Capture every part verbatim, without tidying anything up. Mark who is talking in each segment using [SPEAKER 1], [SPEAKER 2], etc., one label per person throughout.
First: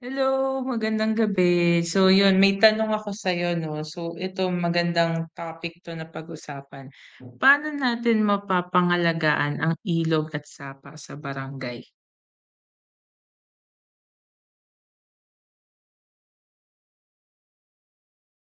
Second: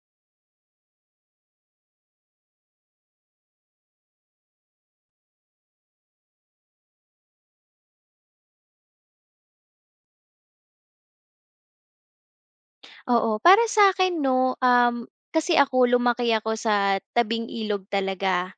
[SPEAKER 1] Hello, magandang gabi. So yun, may tanong ako sa'yo 'no. So ito magandang topic 'to na pag-usapan. Paano natin mapapangalagaan ang ilog at sapa sa barangay?
[SPEAKER 2] Oo, para sa akin 'no, um, kasi ako lumaki ako sa tabing ilog talaga.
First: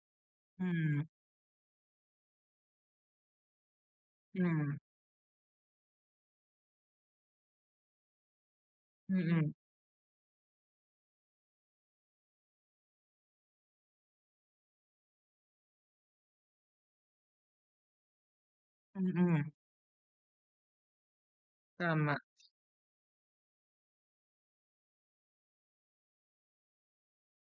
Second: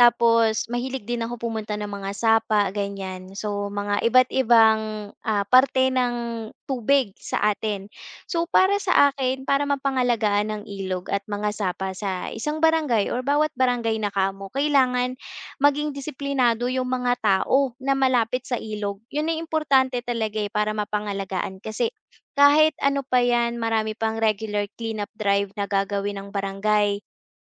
[SPEAKER 2] Tapos
[SPEAKER 1] Hmm,
[SPEAKER 2] mahilig din ako pumunta ng mga sapa, ganyan. So, mga iba't
[SPEAKER 1] hmm,
[SPEAKER 2] ibang, ah, parte ng tubig sa atin. So, para sa akin,
[SPEAKER 1] mm,
[SPEAKER 2] para mapangalagaan ng ilog at mga sapa sa isang barangay or bawat barangay na kamo, kailangan maging disiplinado yung mga tao na malapit sa ilog.
[SPEAKER 1] mm,
[SPEAKER 2] Yun ay
[SPEAKER 1] mm,
[SPEAKER 2] importante talaga, eh, para mapangalagaan kasi
[SPEAKER 1] tama.
[SPEAKER 2] kahit ano pa yan, marami pang regular cleanup drive na gagawin ng barangay.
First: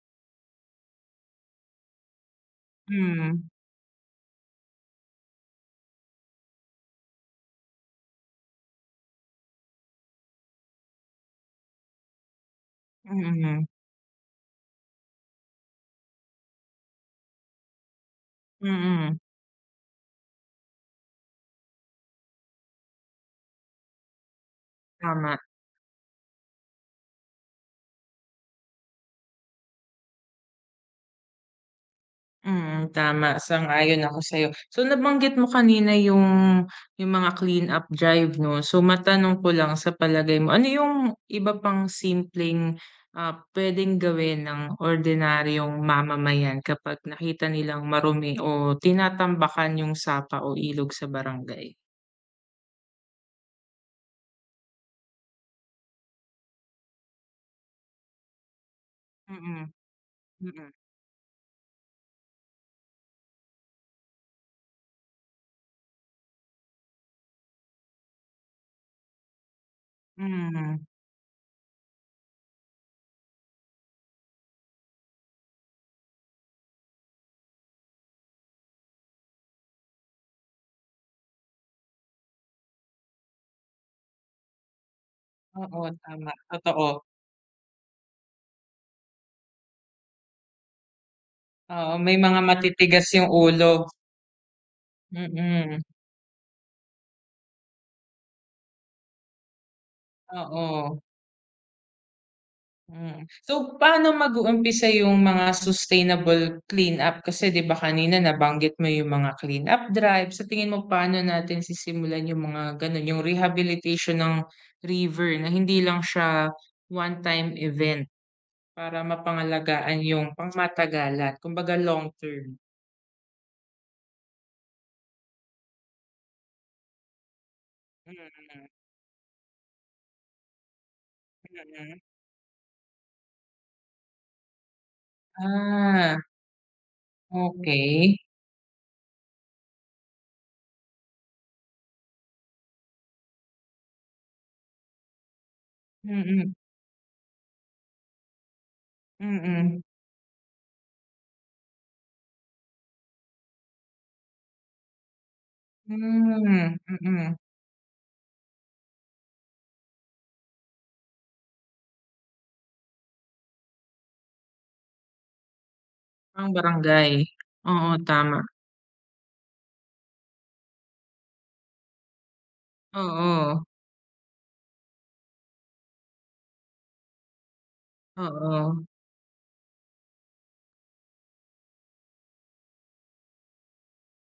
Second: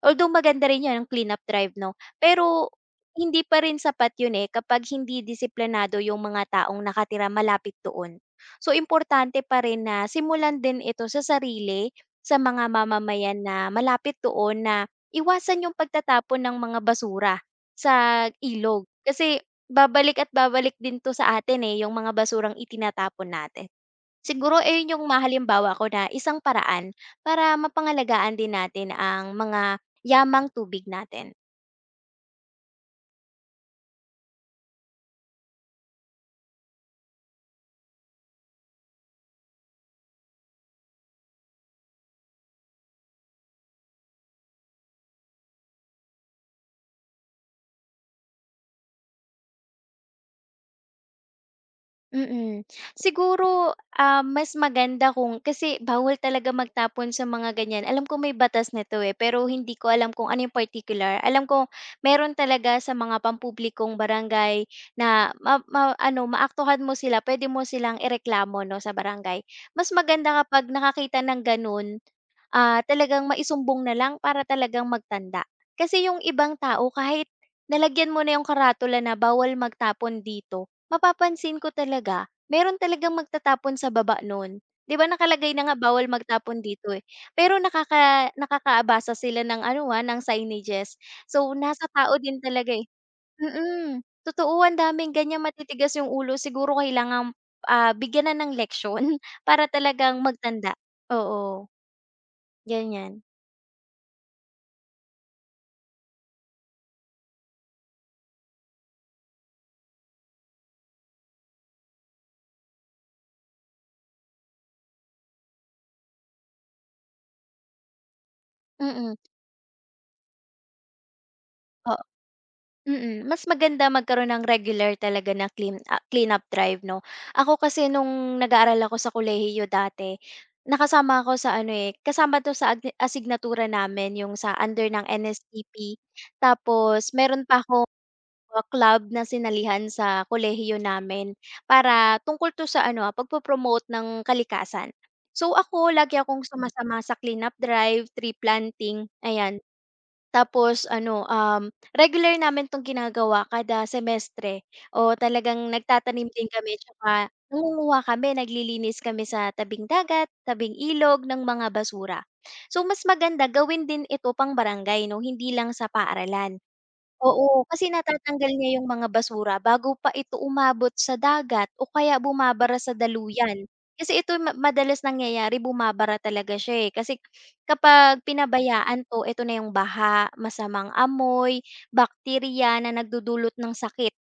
[SPEAKER 2] Although maganda rin 'yan, ang cleanup drive 'no, pero hindi
[SPEAKER 1] Hmm,
[SPEAKER 2] pa rin sapat 'yun, eh, kapag hindi disiplinado yung mga taong nakatira malapit doon. So, importante pa rin na simulan din ito sa sarili, sa mga mamamayan na
[SPEAKER 1] mm,
[SPEAKER 2] malapit doon na iwasan yung pagtatapon ng mga basura sa ilog.
[SPEAKER 1] mm,
[SPEAKER 2] Kasi babalik at babalik din 'to sa atin, eh, yung mga basurang itinatapon natin. Siguro ayun yung mga
[SPEAKER 1] tama.
[SPEAKER 2] halimbawa ko na isang paraan para mapangalagaan din natin ang mga yamang tubig natin.
[SPEAKER 1] Mm, tama sang-ayon ako sa'yo. So nabanggit mo kanina yung yung mga clean-up drive 'no, so matanong ko lang sa palagay mo, ano yung iba pang simpleng, ah, puwedeng gawin ng ordinaryong mamamayan kapag nakita nilang marumi o tinatambakan yung sapa o ilog sa barangay?
[SPEAKER 2] Mm. Siguro, ah, mas maganda kung kasi bawal talaga magtapon sa mga ganyan. Alam ko may batas nito, eh, pero
[SPEAKER 1] Mm,
[SPEAKER 2] hindi ko alam kung ano yung
[SPEAKER 1] mm,
[SPEAKER 2] particular. Alam ko meron talaga sa mga pampublikong barangay na ma- ma- ano, maaktuhan mo sila, pwede mo silang ireklamo 'no sa barangay. Mas maganda kapag
[SPEAKER 1] hmm,
[SPEAKER 2] nakakita ng ganun ah, talagang maisumbong na lang para talagang magtanda. Kasi yung ibang tao kahit nalagyan mo na yung karatula na bawal magtapon dito, mapapansin ko talaga meron talagang magtatapon sa baba nun. 'Di ba nakalagay na nga
[SPEAKER 1] oo
[SPEAKER 2] bawal
[SPEAKER 1] tama,
[SPEAKER 2] magtapon
[SPEAKER 1] totoo.
[SPEAKER 2] dito, eh, pero nakaka nakakaabasa sila ng ano, ah, ng signages. So, nasa
[SPEAKER 1] Oo, may
[SPEAKER 2] tao
[SPEAKER 1] mga
[SPEAKER 2] din talaga, eh.
[SPEAKER 1] matitigas yung ulo,
[SPEAKER 2] Mm, totoo ang daming ganyan
[SPEAKER 1] mm,
[SPEAKER 2] matitigas yung ulo siguro kailangan, ah, bigyan na ng leksyon para talagang magtanda.
[SPEAKER 1] oo.
[SPEAKER 2] Oo,
[SPEAKER 1] Hmm.
[SPEAKER 2] ganyan.
[SPEAKER 1] So, paano mag-uumpisa yung mga sustainable cleanup? Kasi 'di ba kanina nabanggit mo yung mga cleanup drive. Sa tingin mo paano natin sisimulan yung mga gano'n, yung rehabilitation ng river na hindi lang siya one-time event para
[SPEAKER 2] Mm,
[SPEAKER 1] mapangalagaan yung pangmatagalan, kumbaga
[SPEAKER 2] oo,
[SPEAKER 1] long term?
[SPEAKER 2] mm. Mas maganda magkaroon ng regular talaga na clean up cleanup drive 'no. Ako kasi
[SPEAKER 1] Mm,
[SPEAKER 2] nung
[SPEAKER 1] mm.
[SPEAKER 2] nag-aaral ako sa kolehiyo dati, nakasama ako sa ano, eh,
[SPEAKER 1] Mm.
[SPEAKER 2] kasama 'to sa agni asignatura namin yung sa under ng N S T P.
[SPEAKER 1] Ah,
[SPEAKER 2] Tapos meron pa akong,
[SPEAKER 1] okay.
[SPEAKER 2] ah, club na sinalihan sa kolehiyo namin para tungkol 'to sa ano, ah, pagpo-promote ng kalikasan. So, ako lagi
[SPEAKER 1] Mm,
[SPEAKER 2] akong
[SPEAKER 1] mm.
[SPEAKER 2] sumasama sa cleanup drive, tree planting, ayan.
[SPEAKER 1] Mm.
[SPEAKER 2] Tapos ano, um, regular namin 'tong ginagawa kada semestre o talagang nagtatanim din kami
[SPEAKER 1] Hmm,
[SPEAKER 2] tsaka
[SPEAKER 1] mm.
[SPEAKER 2] nangunguha kami, naglilinis kami sa tabing dagat, tabing ilog ng mga basura. So mas maganda gawin din ito pang-barangay 'no, hindi lang sa paaralan.
[SPEAKER 1] Pang-barangay.
[SPEAKER 2] Oo, kasi
[SPEAKER 1] Oo, tama.
[SPEAKER 2] natatanggal niya yung mga basura bago pa ito umabot sa dagat o kaya bumabara sa
[SPEAKER 1] Oo.
[SPEAKER 2] daluyan. Kasi ito ma madalas nangyayari bumabara talaga siya, eh, kasi kapag
[SPEAKER 1] Oo,
[SPEAKER 2] pinabayaan 'to, ito na yung baha, masamang amoy, bakterya na nagdudulot ng sakit.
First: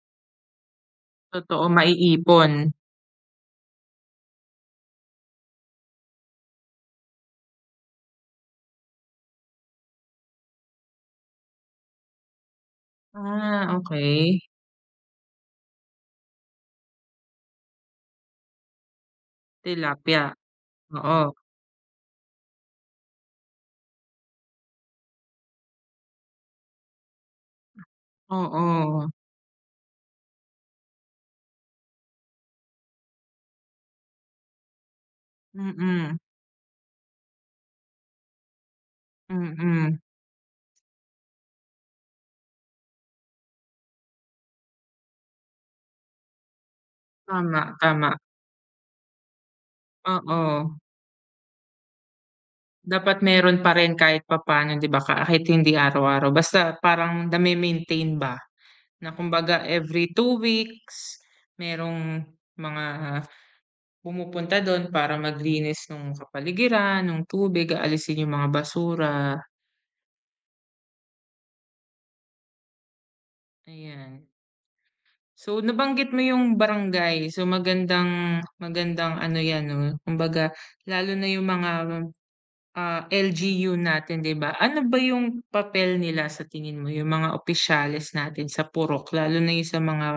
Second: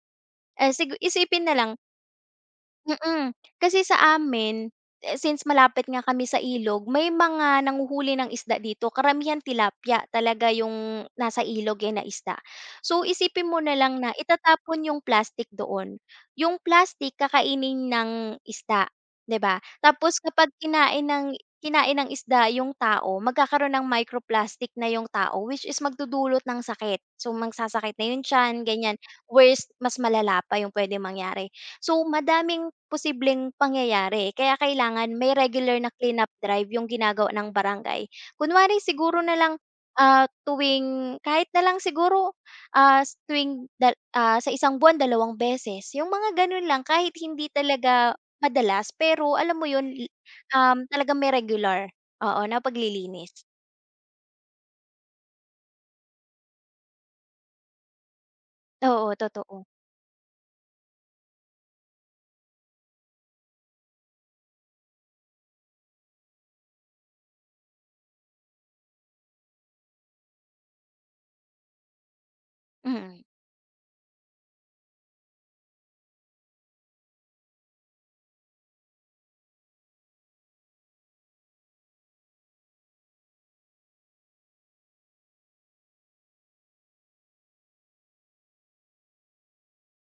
[SPEAKER 2] Eh, sigu isipin na
[SPEAKER 1] totoo
[SPEAKER 2] lang.
[SPEAKER 1] maiipon.
[SPEAKER 2] Mm, kasi sa amin, eh, since malapit nga kami sa ilog, may mga nanghuhuli ng isda dito. Karamihan tilapia talaga yung nasa ilog, eh, na isda. So, isipin mo
[SPEAKER 1] Ah,
[SPEAKER 2] na lang na
[SPEAKER 1] okey,
[SPEAKER 2] itatapon yung plastic doon. Yung plastic kakainin ng isda, 'di ba? Tapos
[SPEAKER 1] tilapia,
[SPEAKER 2] kapag kinain
[SPEAKER 1] oo,
[SPEAKER 2] ng kinain ng isda yung tao, magkakaroon ng microplastic na yung tao, which is magdudulot ng sakit. So, magsasakit na yun tiyan, ganyan.
[SPEAKER 1] oo,
[SPEAKER 2] Worst, mas malala pa yung pwede mangyari. So, madaming posibleng pangyayari kaya kailangan may regular na
[SPEAKER 1] mm,
[SPEAKER 2] cleanup drive yung ginagawa ng barangay. Kunwari siguro na lang,
[SPEAKER 1] mm,
[SPEAKER 2] ah, tuwing kahit na lang siguro, ah, s- tuwing dal ah, sa isang buwan dalawang beses, yung mga ganun lang kahit hindi
[SPEAKER 1] tama,
[SPEAKER 2] talaga
[SPEAKER 1] tama,
[SPEAKER 2] madalas pero alam mo 'yun, i
[SPEAKER 1] oo.
[SPEAKER 2] um, talagang may regular, oo, na
[SPEAKER 1] Dapat
[SPEAKER 2] paglilinis.
[SPEAKER 1] meron pa rin kahit papaano 'di ba kahit hindi araw-araw basta parang name-maintain ba na
[SPEAKER 2] Oo,
[SPEAKER 1] kumbaga
[SPEAKER 2] totoo.
[SPEAKER 1] every two weeks merong mga pumupunta dun para maglinis nung kapaligiran, nung tubig, aalisin yung mga basura,
[SPEAKER 2] Mm,
[SPEAKER 1] ayan. So, nabanggit mo yung barangay. So, magandang magandang ano 'yan 'no, kumbaga lalo na yung mga, ah, L G U natin 'di ba? Ano ba yung papel nila sa tingin mo, yung mga opisyales natin sa purok lalo na yung sa mga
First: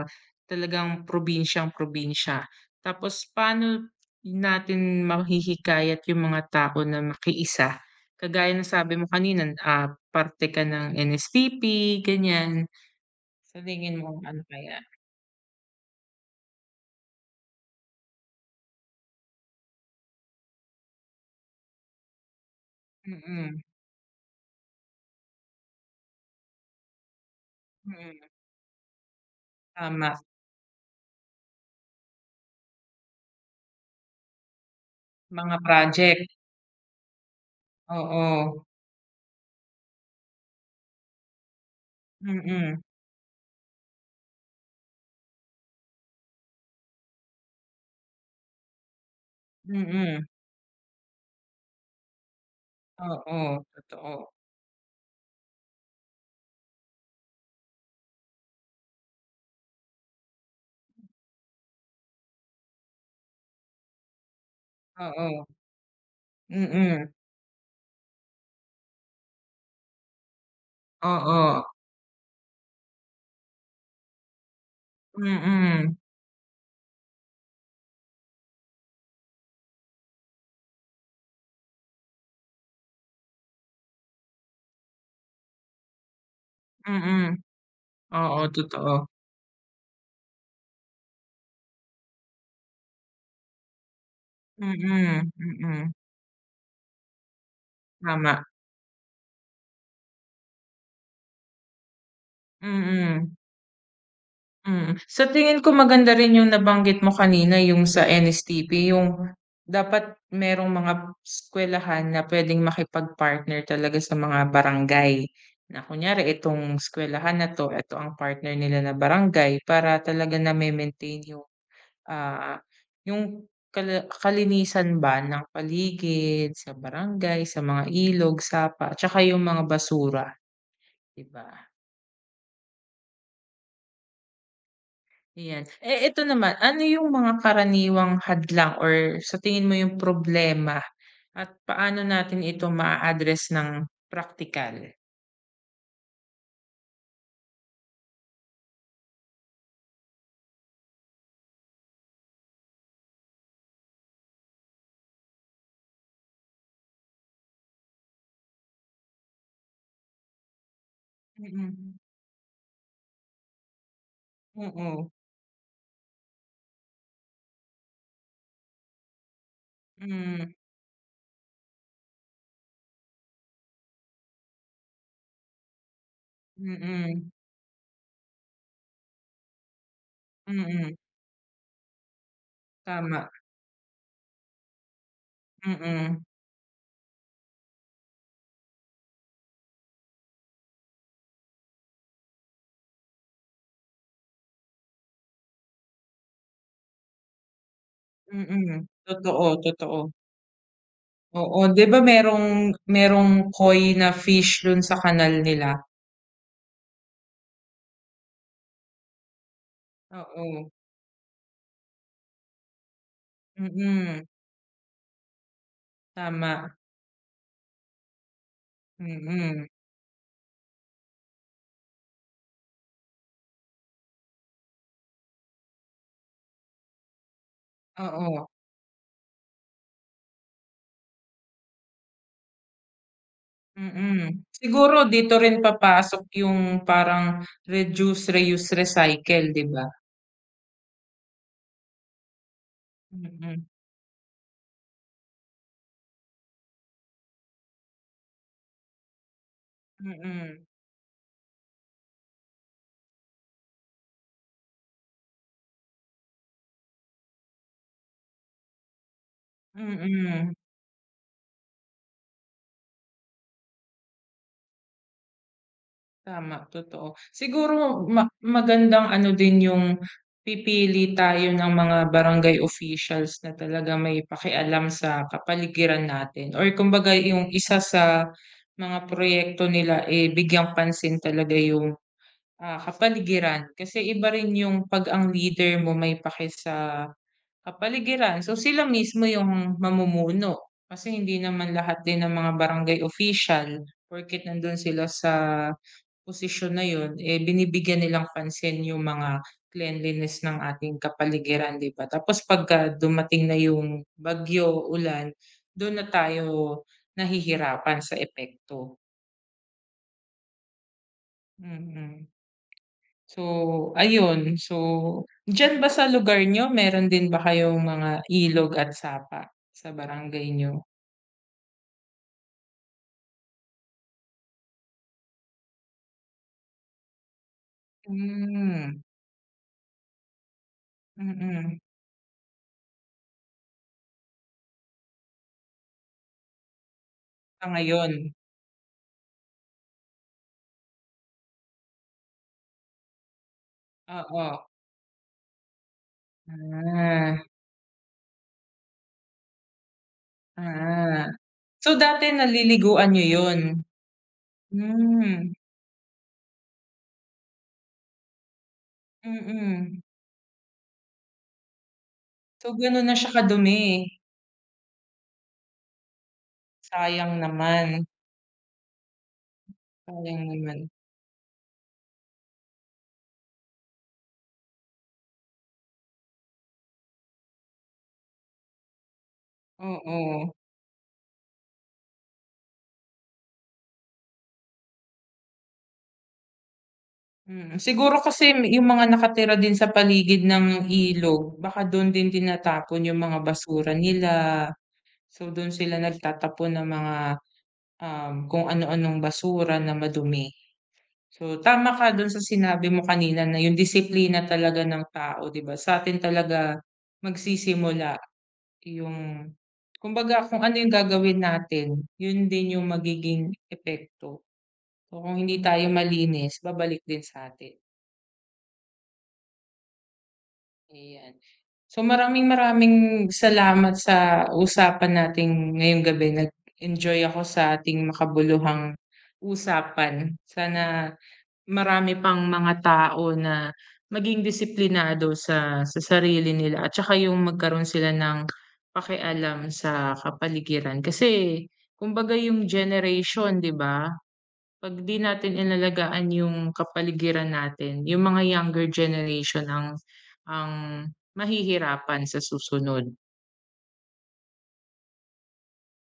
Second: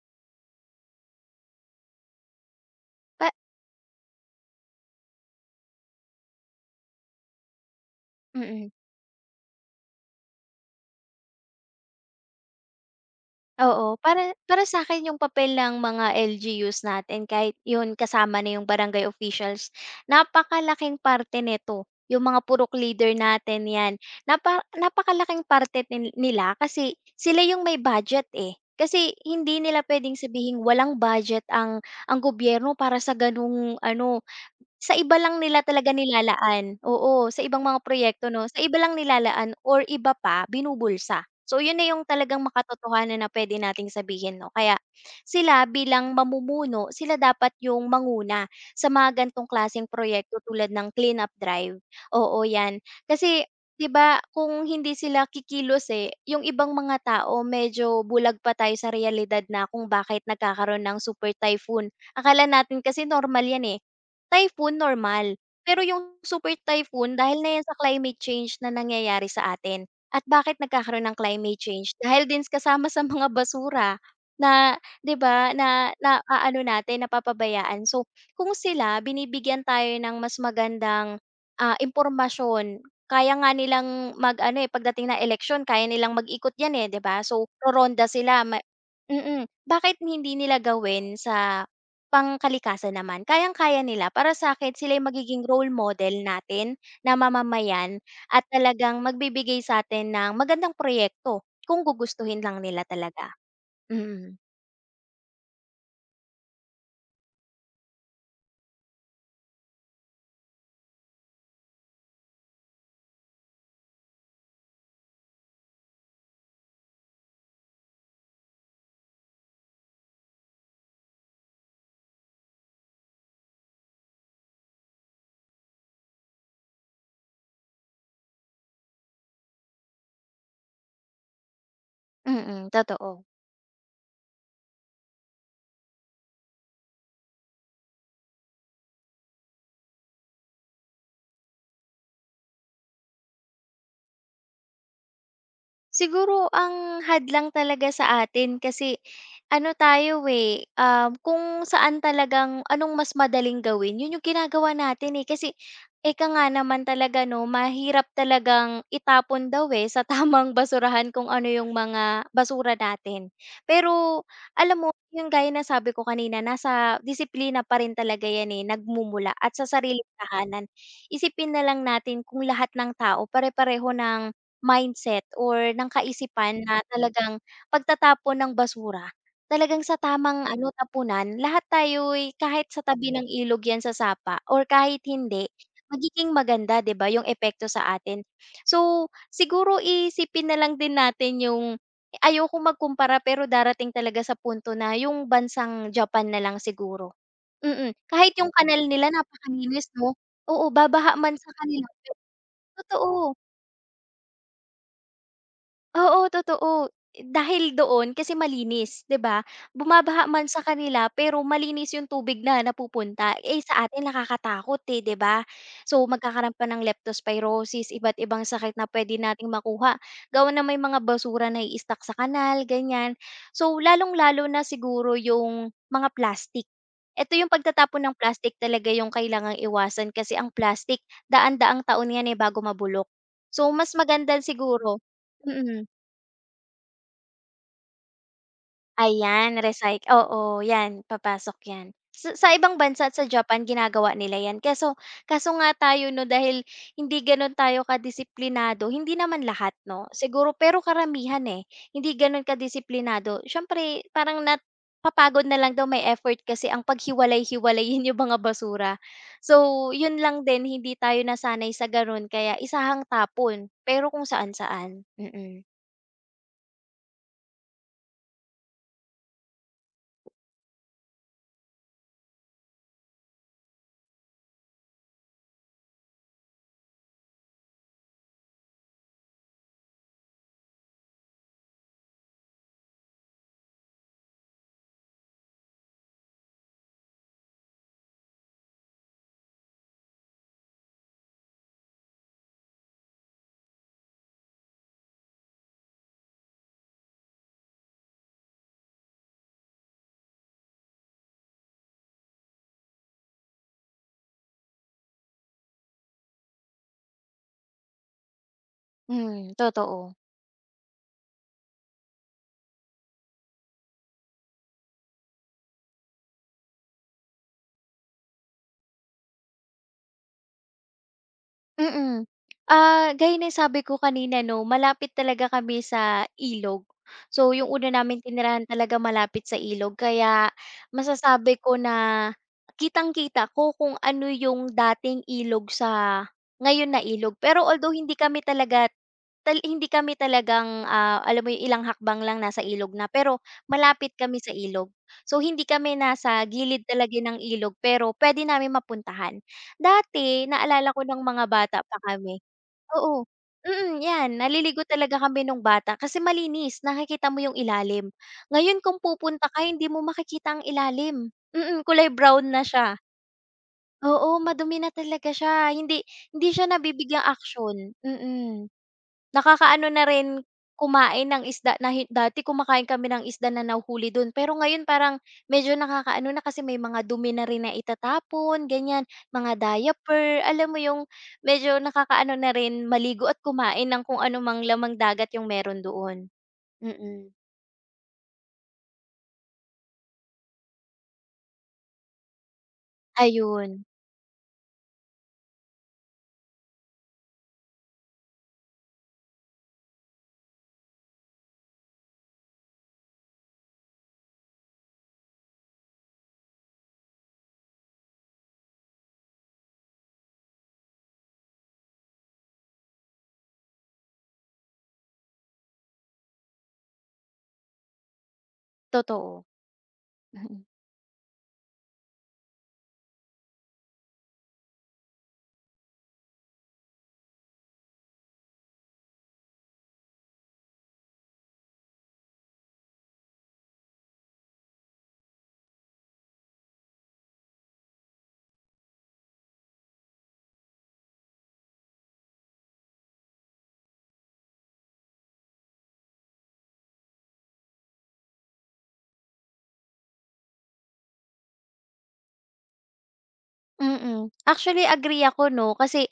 [SPEAKER 1] talagang probinsyang-probinsya? Tapos
[SPEAKER 2] pa
[SPEAKER 1] paano natin mahihikayat yung mga tao na makiisa? Kagaya ng
[SPEAKER 2] mm.
[SPEAKER 1] sabi mo kanina, ah, parte ka ng N S T P, ganyan. Sa tingin
[SPEAKER 2] Oo,
[SPEAKER 1] mo
[SPEAKER 2] para
[SPEAKER 1] ano
[SPEAKER 2] para sa
[SPEAKER 1] kaya?
[SPEAKER 2] akin yung papel ng mga L G Us natin kahit yun kasama na yung barangay officials, napakalaking parte nito. Yung mga purok leader
[SPEAKER 1] Mm.
[SPEAKER 2] natin 'yan, napa napakalaking parte nin nila kasi sila yung may
[SPEAKER 1] Mm,
[SPEAKER 2] budget, eh. Kasi hindi nila
[SPEAKER 1] tama.
[SPEAKER 2] puwedeng sabihing walang budget ang ang gobyerno para sa ganung ano, sa iba lang
[SPEAKER 1] Mga
[SPEAKER 2] nila talaga
[SPEAKER 1] project,
[SPEAKER 2] nilalaan, oo, sa ibang mga proyekto 'no, sa
[SPEAKER 1] oo.
[SPEAKER 2] iba lang nilalaan or iba pa binubulsa. So yun na yung talagang
[SPEAKER 1] Mm,
[SPEAKER 2] makatotohanan na puwede nating sabihin 'no, kaya sila bilang mamumuno, sila dapat yung manguna sa mga ganitong klaseng
[SPEAKER 1] mm.
[SPEAKER 2] proyekto tulad ng cleanup drive, oo 'yan.
[SPEAKER 1] Oo,
[SPEAKER 2] Kasi 'di ba
[SPEAKER 1] totoo.
[SPEAKER 2] kung hindi sila kikilos, eh, yung ibang mga tao medyo bulag pa tayo sa realidad na kung bakit nagkakaroon ng super typhoon. Akala natin kasi normal 'yan, eh. Typhoon normal,
[SPEAKER 1] Oo,
[SPEAKER 2] pero yung super
[SPEAKER 1] mm.
[SPEAKER 2] typhoon dahil na yan sa climate change na nangyayari sa atin. At bakit nagkakaroon ng
[SPEAKER 1] Oo,
[SPEAKER 2] climate change? Dahil din kasama sa mga basura na 'di ba,
[SPEAKER 1] mm.
[SPEAKER 2] na na naaano natin, napapabayaan. So, kung sila binibigyan tayo ng mas magandang, ah, impormasyon, kaya nga nilang mag-ano, eh, pagdating ng eleksyon kaya nilang mag-ikot yan, eh, 'di ba?
[SPEAKER 1] Mm.
[SPEAKER 2] So roronda
[SPEAKER 1] Oo,
[SPEAKER 2] sila ma
[SPEAKER 1] totoo.
[SPEAKER 2] mm. Mm. Bakit hindi nila gawin sa Pangkalikasan naman, kayang-kaya nila. Para sa sa'kin sila yung
[SPEAKER 1] Mm,
[SPEAKER 2] magiging role
[SPEAKER 1] mm.
[SPEAKER 2] model natin na mamamayan
[SPEAKER 1] Tama,
[SPEAKER 2] at talagang magbibigay sa'tin ng magandang proyekto kung gugustuhin lang nila talaga.
[SPEAKER 1] mm.
[SPEAKER 2] Mm,
[SPEAKER 1] Mm. Sa tingin ko maganda rin yung nabanggit mo kanina yung sa N S T P, yung dapat merong mga eskuwelahan na puwedeng makipag-partner talaga sa mga barangay. Na kunyari itong eskuwelahan na 'to, ito ang partner nila na barangay para talaga na may maintain yung, ah, yung kal kalinisan ba ng paligid, sa barangay, sa mga ilog, sapa, tsaka yung mga basura, 'di ba?
[SPEAKER 2] mm, totoo.
[SPEAKER 1] Ayan. Eh, ito naman, ano yung mga karaniwang hadlang or sa tingin mo yung problema at paano natin ito ma address ng praktikal?
[SPEAKER 2] Siguro ang hadlang talaga sa atin kasi ano tayo, eh, um, kung saan talagang anong mas madaling gawin, yun yung ginagawa natin, eh. Kasi ika nga naman talaga 'no, mahirap talagang itapon daw, eh, sa tamang basurahan kung ano yung
[SPEAKER 1] Mm,
[SPEAKER 2] mga basura natin. Pero alam mo,
[SPEAKER 1] oo.
[SPEAKER 2] yung gaya na sabi ko kanina, nasa disiplina pa rin talaga yan, eh, nagmumula at sa sariling
[SPEAKER 1] Hmm,
[SPEAKER 2] tahanan. Isipin na lang natin kung lahat ng tao pare-pareho ng mindset or ng kaisipan na
[SPEAKER 1] mm,
[SPEAKER 2] talagang pagtatapon ng basura, talagang sa tamang ano,
[SPEAKER 1] mm,
[SPEAKER 2] tapunan lahat tayo'y kahit sa tabi ng
[SPEAKER 1] tama,
[SPEAKER 2] ilog 'yan sasapa or kahit hindi,
[SPEAKER 1] mm,
[SPEAKER 2] magiging maganda 'di ba 'yung epekto sa atin. So, siguro isipin na lang din natin 'yung ayoko magkumpara pero darating talaga sa punto na 'yung bansang Japan na lang siguro, mm. Kahit 'yung
[SPEAKER 1] mm.
[SPEAKER 2] kanal nila
[SPEAKER 1] Totoo,
[SPEAKER 2] napakalinis
[SPEAKER 1] totoo.
[SPEAKER 2] 'no, oo, babaha man sa
[SPEAKER 1] Oo, 'di
[SPEAKER 2] kanila
[SPEAKER 1] ba
[SPEAKER 2] pe
[SPEAKER 1] merong merong
[SPEAKER 2] totoo.
[SPEAKER 1] koi na fish dun sa kanal nila?
[SPEAKER 2] Oo, totoo. Dahil doon kasi malinis, 'di ba? Bumabaha man sa
[SPEAKER 1] Oo,
[SPEAKER 2] kanila pero malinis yung tubig na napupunta. Eh, sa atin
[SPEAKER 1] mm,
[SPEAKER 2] nakakatakot, eh, 'di ba? So, magkakaroon pa
[SPEAKER 1] tama,
[SPEAKER 2] ng leptospirosis, iba't ibang sakit na pwede nating
[SPEAKER 1] mm,
[SPEAKER 2] makuha. Gawa na may mga basura na i-stuck sa kanal, ganyan. So, lalong-lalo na siguro yung mga plastic. Eto yung pagtatapon ng
[SPEAKER 1] oo.
[SPEAKER 2] plastic talaga yung kailangang iwasan kasi ang plastic daan-daang taon yan, eh, bago mabulok. So, mas
[SPEAKER 1] Mm.
[SPEAKER 2] maganda
[SPEAKER 1] Siguro
[SPEAKER 2] siguro
[SPEAKER 1] dito rin
[SPEAKER 2] mm.
[SPEAKER 1] papasok yung parang reduce, reuse, recycle,
[SPEAKER 2] Ayan,
[SPEAKER 1] 'di ba?
[SPEAKER 2] recyc oo, 'yan papasok 'yan. Sa sa ibang bansa at sa Japan
[SPEAKER 1] Mm,
[SPEAKER 2] ginagawa nila 'yan kaso kaso nga tayo 'no dahil hindi gano'n tayo kadisiplinado, hindi naman lahat 'no, siguro
[SPEAKER 1] mm,
[SPEAKER 2] pero karamihan, eh, hindi gano'n kadisiplinado. Siyempre parang nat papagod na lang daw may effort kasi ang paghiwalay-hiwalayin yung mga basura. So, yun lang
[SPEAKER 1] mm.
[SPEAKER 2] din hindi tayo nasanay sa gano'n kaya isahang tapon, pero kung saan-saan. Mm-mm. Mm.
[SPEAKER 1] Tama, totoo. Siguro ma magandang ano din yung pipili tayo ng mga barangay officials na talaga may pakialam sa kapaligiran natin or kumbaga yung isa sa mga proyekto nila, eh, bigyang pansin talaga yung, ah, kapaligiran. Kasi iba rin yung 'pag ang leader mo may paki sa kapaligiran. So, sila mismo yung mamumuno. Kasi hindi naman lahat din ng mga barangay official, porket nandun sila sa posisyon na yun, eh binibigyan nilang pansin yung mga cleanliness ng ating kapaligiran, di ba? Tapos pagka dumating na yung bagyo, ulan, doon na tayo nahihirapan sa epekto.
[SPEAKER 2] Hmm, totoo.
[SPEAKER 1] Mm. So, ayun. So, diyan ba sa lugar niyo meron din ba kayong mga ilog at sapa sa barangay niyo?
[SPEAKER 2] Mm. Ah, gaya ng sabi ko kanina 'no, malapit talaga kami sa ilog. So, yung una naming tinirahan talaga
[SPEAKER 1] Hmm,
[SPEAKER 2] malapit sa ilog kaya masasabi ko
[SPEAKER 1] mm.
[SPEAKER 2] na kitang-kita ko kung ano yung dating ilog sa ngayon na ilog. Pero
[SPEAKER 1] Sa
[SPEAKER 2] although
[SPEAKER 1] ngayon,
[SPEAKER 2] hindi kami talaga tal hindi kami talagang, ah, alam mo yung ilang hakbang lang nasa ilog na, pero malapit kami sa
[SPEAKER 1] oo.
[SPEAKER 2] ilog. So, hindi kami nasa gilid talaga
[SPEAKER 1] Ah,
[SPEAKER 2] ng ilog pero puwede naming mapuntahan. Dati naalala ko nung
[SPEAKER 1] ah.
[SPEAKER 2] mga bata
[SPEAKER 1] So,
[SPEAKER 2] pa
[SPEAKER 1] dati
[SPEAKER 2] kami
[SPEAKER 1] naliliguan niyo
[SPEAKER 2] oo,
[SPEAKER 1] 'yun?
[SPEAKER 2] mm, 'yan naliligo talaga kami
[SPEAKER 1] Hmm,
[SPEAKER 2] nung bata kasi malinis nakikita mo yung ilalim. Ngayon kung pupunta ka hindi
[SPEAKER 1] mm.
[SPEAKER 2] mo makikita ang ilalim, mm, kulay brown na
[SPEAKER 1] So,
[SPEAKER 2] siya.
[SPEAKER 1] gano'n na siya kadumi.
[SPEAKER 2] Oo, madumi na talaga siya hindi hindi siya nabibigyang
[SPEAKER 1] Sayang
[SPEAKER 2] aksyon,
[SPEAKER 1] naman,
[SPEAKER 2] mm. Nakakaano na rin
[SPEAKER 1] sayang naman.
[SPEAKER 2] kumain ng isda na hi dati kumakain kami ng isda na nahuhuli dun, pero ngayon parang medyo nakakaano na kasi may mga dumi na rin na itatapon, ganyan, mga diaper,
[SPEAKER 1] Oo,
[SPEAKER 2] alam mo yung medyo nakakaano na rin maligo at kumain ng kung ano mang lamang dagat yung meron doon. Mm.
[SPEAKER 1] mm. Siguro kasi yung mga nakatira din sa paligid ng ilog baka do'n din tinatapon yung mga
[SPEAKER 2] Ayun,
[SPEAKER 1] basura nila. So, do'n sila nagtatapon ng mga, um, kung ano-anong basura na madumi. So, tama ka dun sa sinabi mo kanina na yung disiplina talaga ng tao, 'di ba? Sa atin talaga magsisimula yung, kumbaga, kung ano yung gagawin natin, yun din yung magiging epekto. So, kung hindi tayo malinis, babalik din sa atin.
[SPEAKER 2] totoo.
[SPEAKER 1] Ayan. So, maraming-maraming salamat sa usapan natin ngayong gabi. Nag-enjoy ako sa ating makabuluhang usapan. Sana marami pang mga tao na maging disiplinado sa sa sarili nila at saka yung magkaroon sila ng pakialam sa kapaligiran. Kasi kumbaga yung generation, 'di ba? 'Pag 'di natin inalagaan yung kapaligiran natin, yung mga younger generation ang ang mahihirapan sa susunod.
[SPEAKER 2] Mm. Actually agree ako 'no, kasi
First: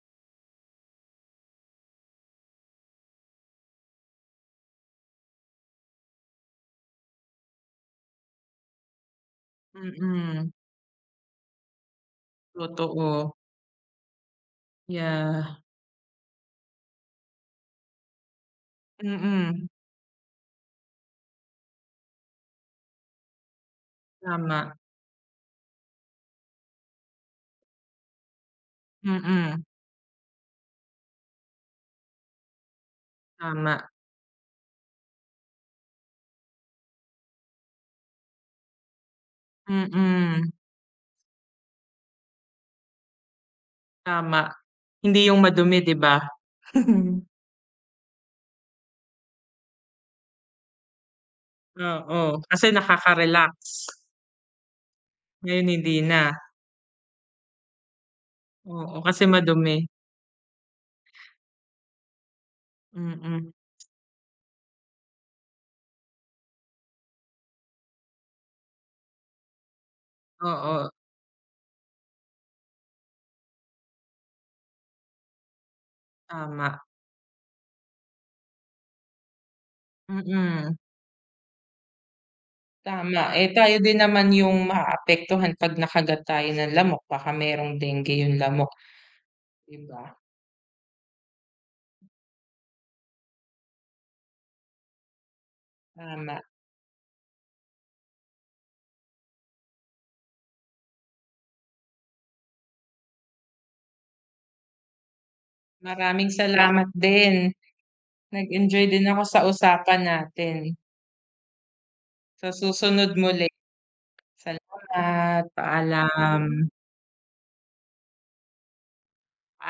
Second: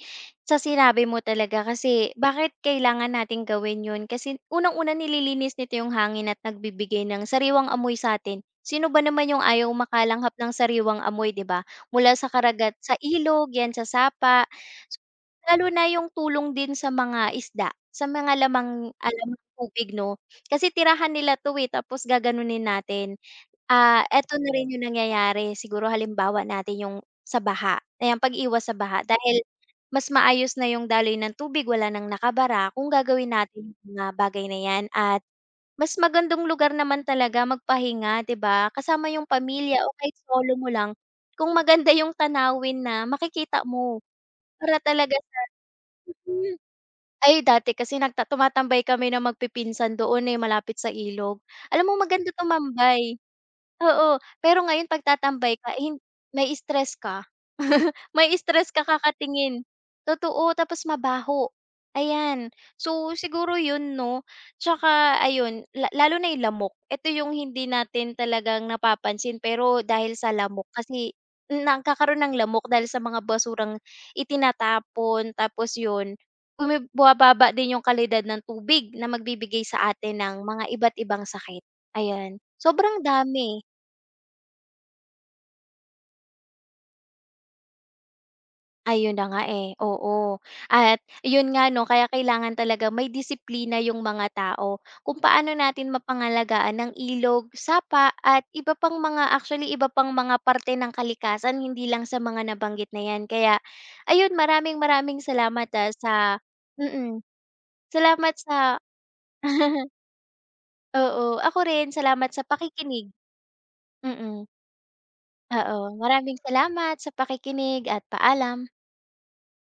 [SPEAKER 2] sa sinabi mo talaga kasi bakit kailangan nating gawin 'yun kasi unang-una nililinis nito 'yung hangin at nagbibigay ng sariwang amoy sa sa'tin. Sino ba naman 'yung ayaw makalanghap
[SPEAKER 1] Mm,
[SPEAKER 2] ng sariwang amoy, 'di ba? Mula sa karagat sa
[SPEAKER 1] totoo.
[SPEAKER 2] ilog, 'yan sa sapa, so,
[SPEAKER 1] Yeah,
[SPEAKER 2] lalo na 'yung tulong din sa mga isda, sa mga lamang ah, lamang
[SPEAKER 1] mm,
[SPEAKER 2] tubig 'no, kasi tirahan nila 'to, eh, tapos gaganunin natin. Ah, eto na rin
[SPEAKER 1] tama.
[SPEAKER 2] yung nangyayari siguro halimbawa natin yung sa baha, ayan pag-iwas sa baha dahil
[SPEAKER 1] Mm,
[SPEAKER 2] mas maayos na yung daloy ng tubig wala nang nakabara kung gagawin natin
[SPEAKER 1] tama.
[SPEAKER 2] yung mga bagay na yan at mas magandang lugar naman talaga magpahinga 'di ba, kasama yung pamilya o kahit
[SPEAKER 1] Mm,
[SPEAKER 2] solo mo lang, kung maganda yung tanawin na makikita mo
[SPEAKER 1] tama.
[SPEAKER 2] para talaga.
[SPEAKER 1] Hindi yung madumi 'di ba?
[SPEAKER 2] Hmm. Ay, dati kasi nagta tumatambay kami ng magpipinsan doon, eh, malapit sa ilog. Alam mo maganda
[SPEAKER 1] Oo, kasi
[SPEAKER 2] tumambay,
[SPEAKER 1] nakaka-relax.
[SPEAKER 2] oo. Pero ngayon 'pag tatambay
[SPEAKER 1] Ngayon
[SPEAKER 2] ka, eh,
[SPEAKER 1] hindi
[SPEAKER 2] hin
[SPEAKER 1] na,
[SPEAKER 2] mai-stress ka. May stress ka
[SPEAKER 1] oo, kasi
[SPEAKER 2] kakatingin,
[SPEAKER 1] madumi.
[SPEAKER 2] totoo. Tapos mabaho, ayan. So,
[SPEAKER 1] Mm,
[SPEAKER 2] siguro 'yun 'no. Tsaka ayun, la lalo na 'yung lamok. Ito 'yung hindi natin talagang napapansin pero dahil sa lamok
[SPEAKER 1] oo,
[SPEAKER 2] kasi nagkakaroon ng lamok dahil sa mga basurang itinatapon tapos 'yun. Bumi
[SPEAKER 1] tama.
[SPEAKER 2] bumababa din yung kalidad ng tubig na magbibigay sa atin ng mga
[SPEAKER 1] Mm,
[SPEAKER 2] iba't ibang sakit, ayan. Sobrang
[SPEAKER 1] tama. Eh,
[SPEAKER 2] dami,
[SPEAKER 1] tayo din naman yung maaapektuhan 'pag nakagat tayo ng lamok baka merong dengue yung lamok,
[SPEAKER 2] ayun na nga,
[SPEAKER 1] 'di
[SPEAKER 2] eh,
[SPEAKER 1] ba?
[SPEAKER 2] oo. At yun nga 'no, kaya kailangan talaga may disiplina yung mga tao kung paano natin
[SPEAKER 1] Tama.
[SPEAKER 2] mapangalagaan ang ilog, sapa, at iba pang mga actually iba pang mga parte ng kalikasan hindi lang sa mga nabanggit na yan. Kaya ayun, maraming-maraming salamat, ah, sa
[SPEAKER 1] Maraming salamat
[SPEAKER 2] mm,
[SPEAKER 1] din.
[SPEAKER 2] salamat sa
[SPEAKER 1] Nag-enjoy din ako sa usapan natin.
[SPEAKER 2] oo, ako rin salamat sa
[SPEAKER 1] Sa susunod
[SPEAKER 2] pakikinig.
[SPEAKER 1] muli.
[SPEAKER 2] Mm,
[SPEAKER 1] Salamat,
[SPEAKER 2] oo. Maraming
[SPEAKER 1] paalam.
[SPEAKER 2] salamat sa pakikinig at paalam.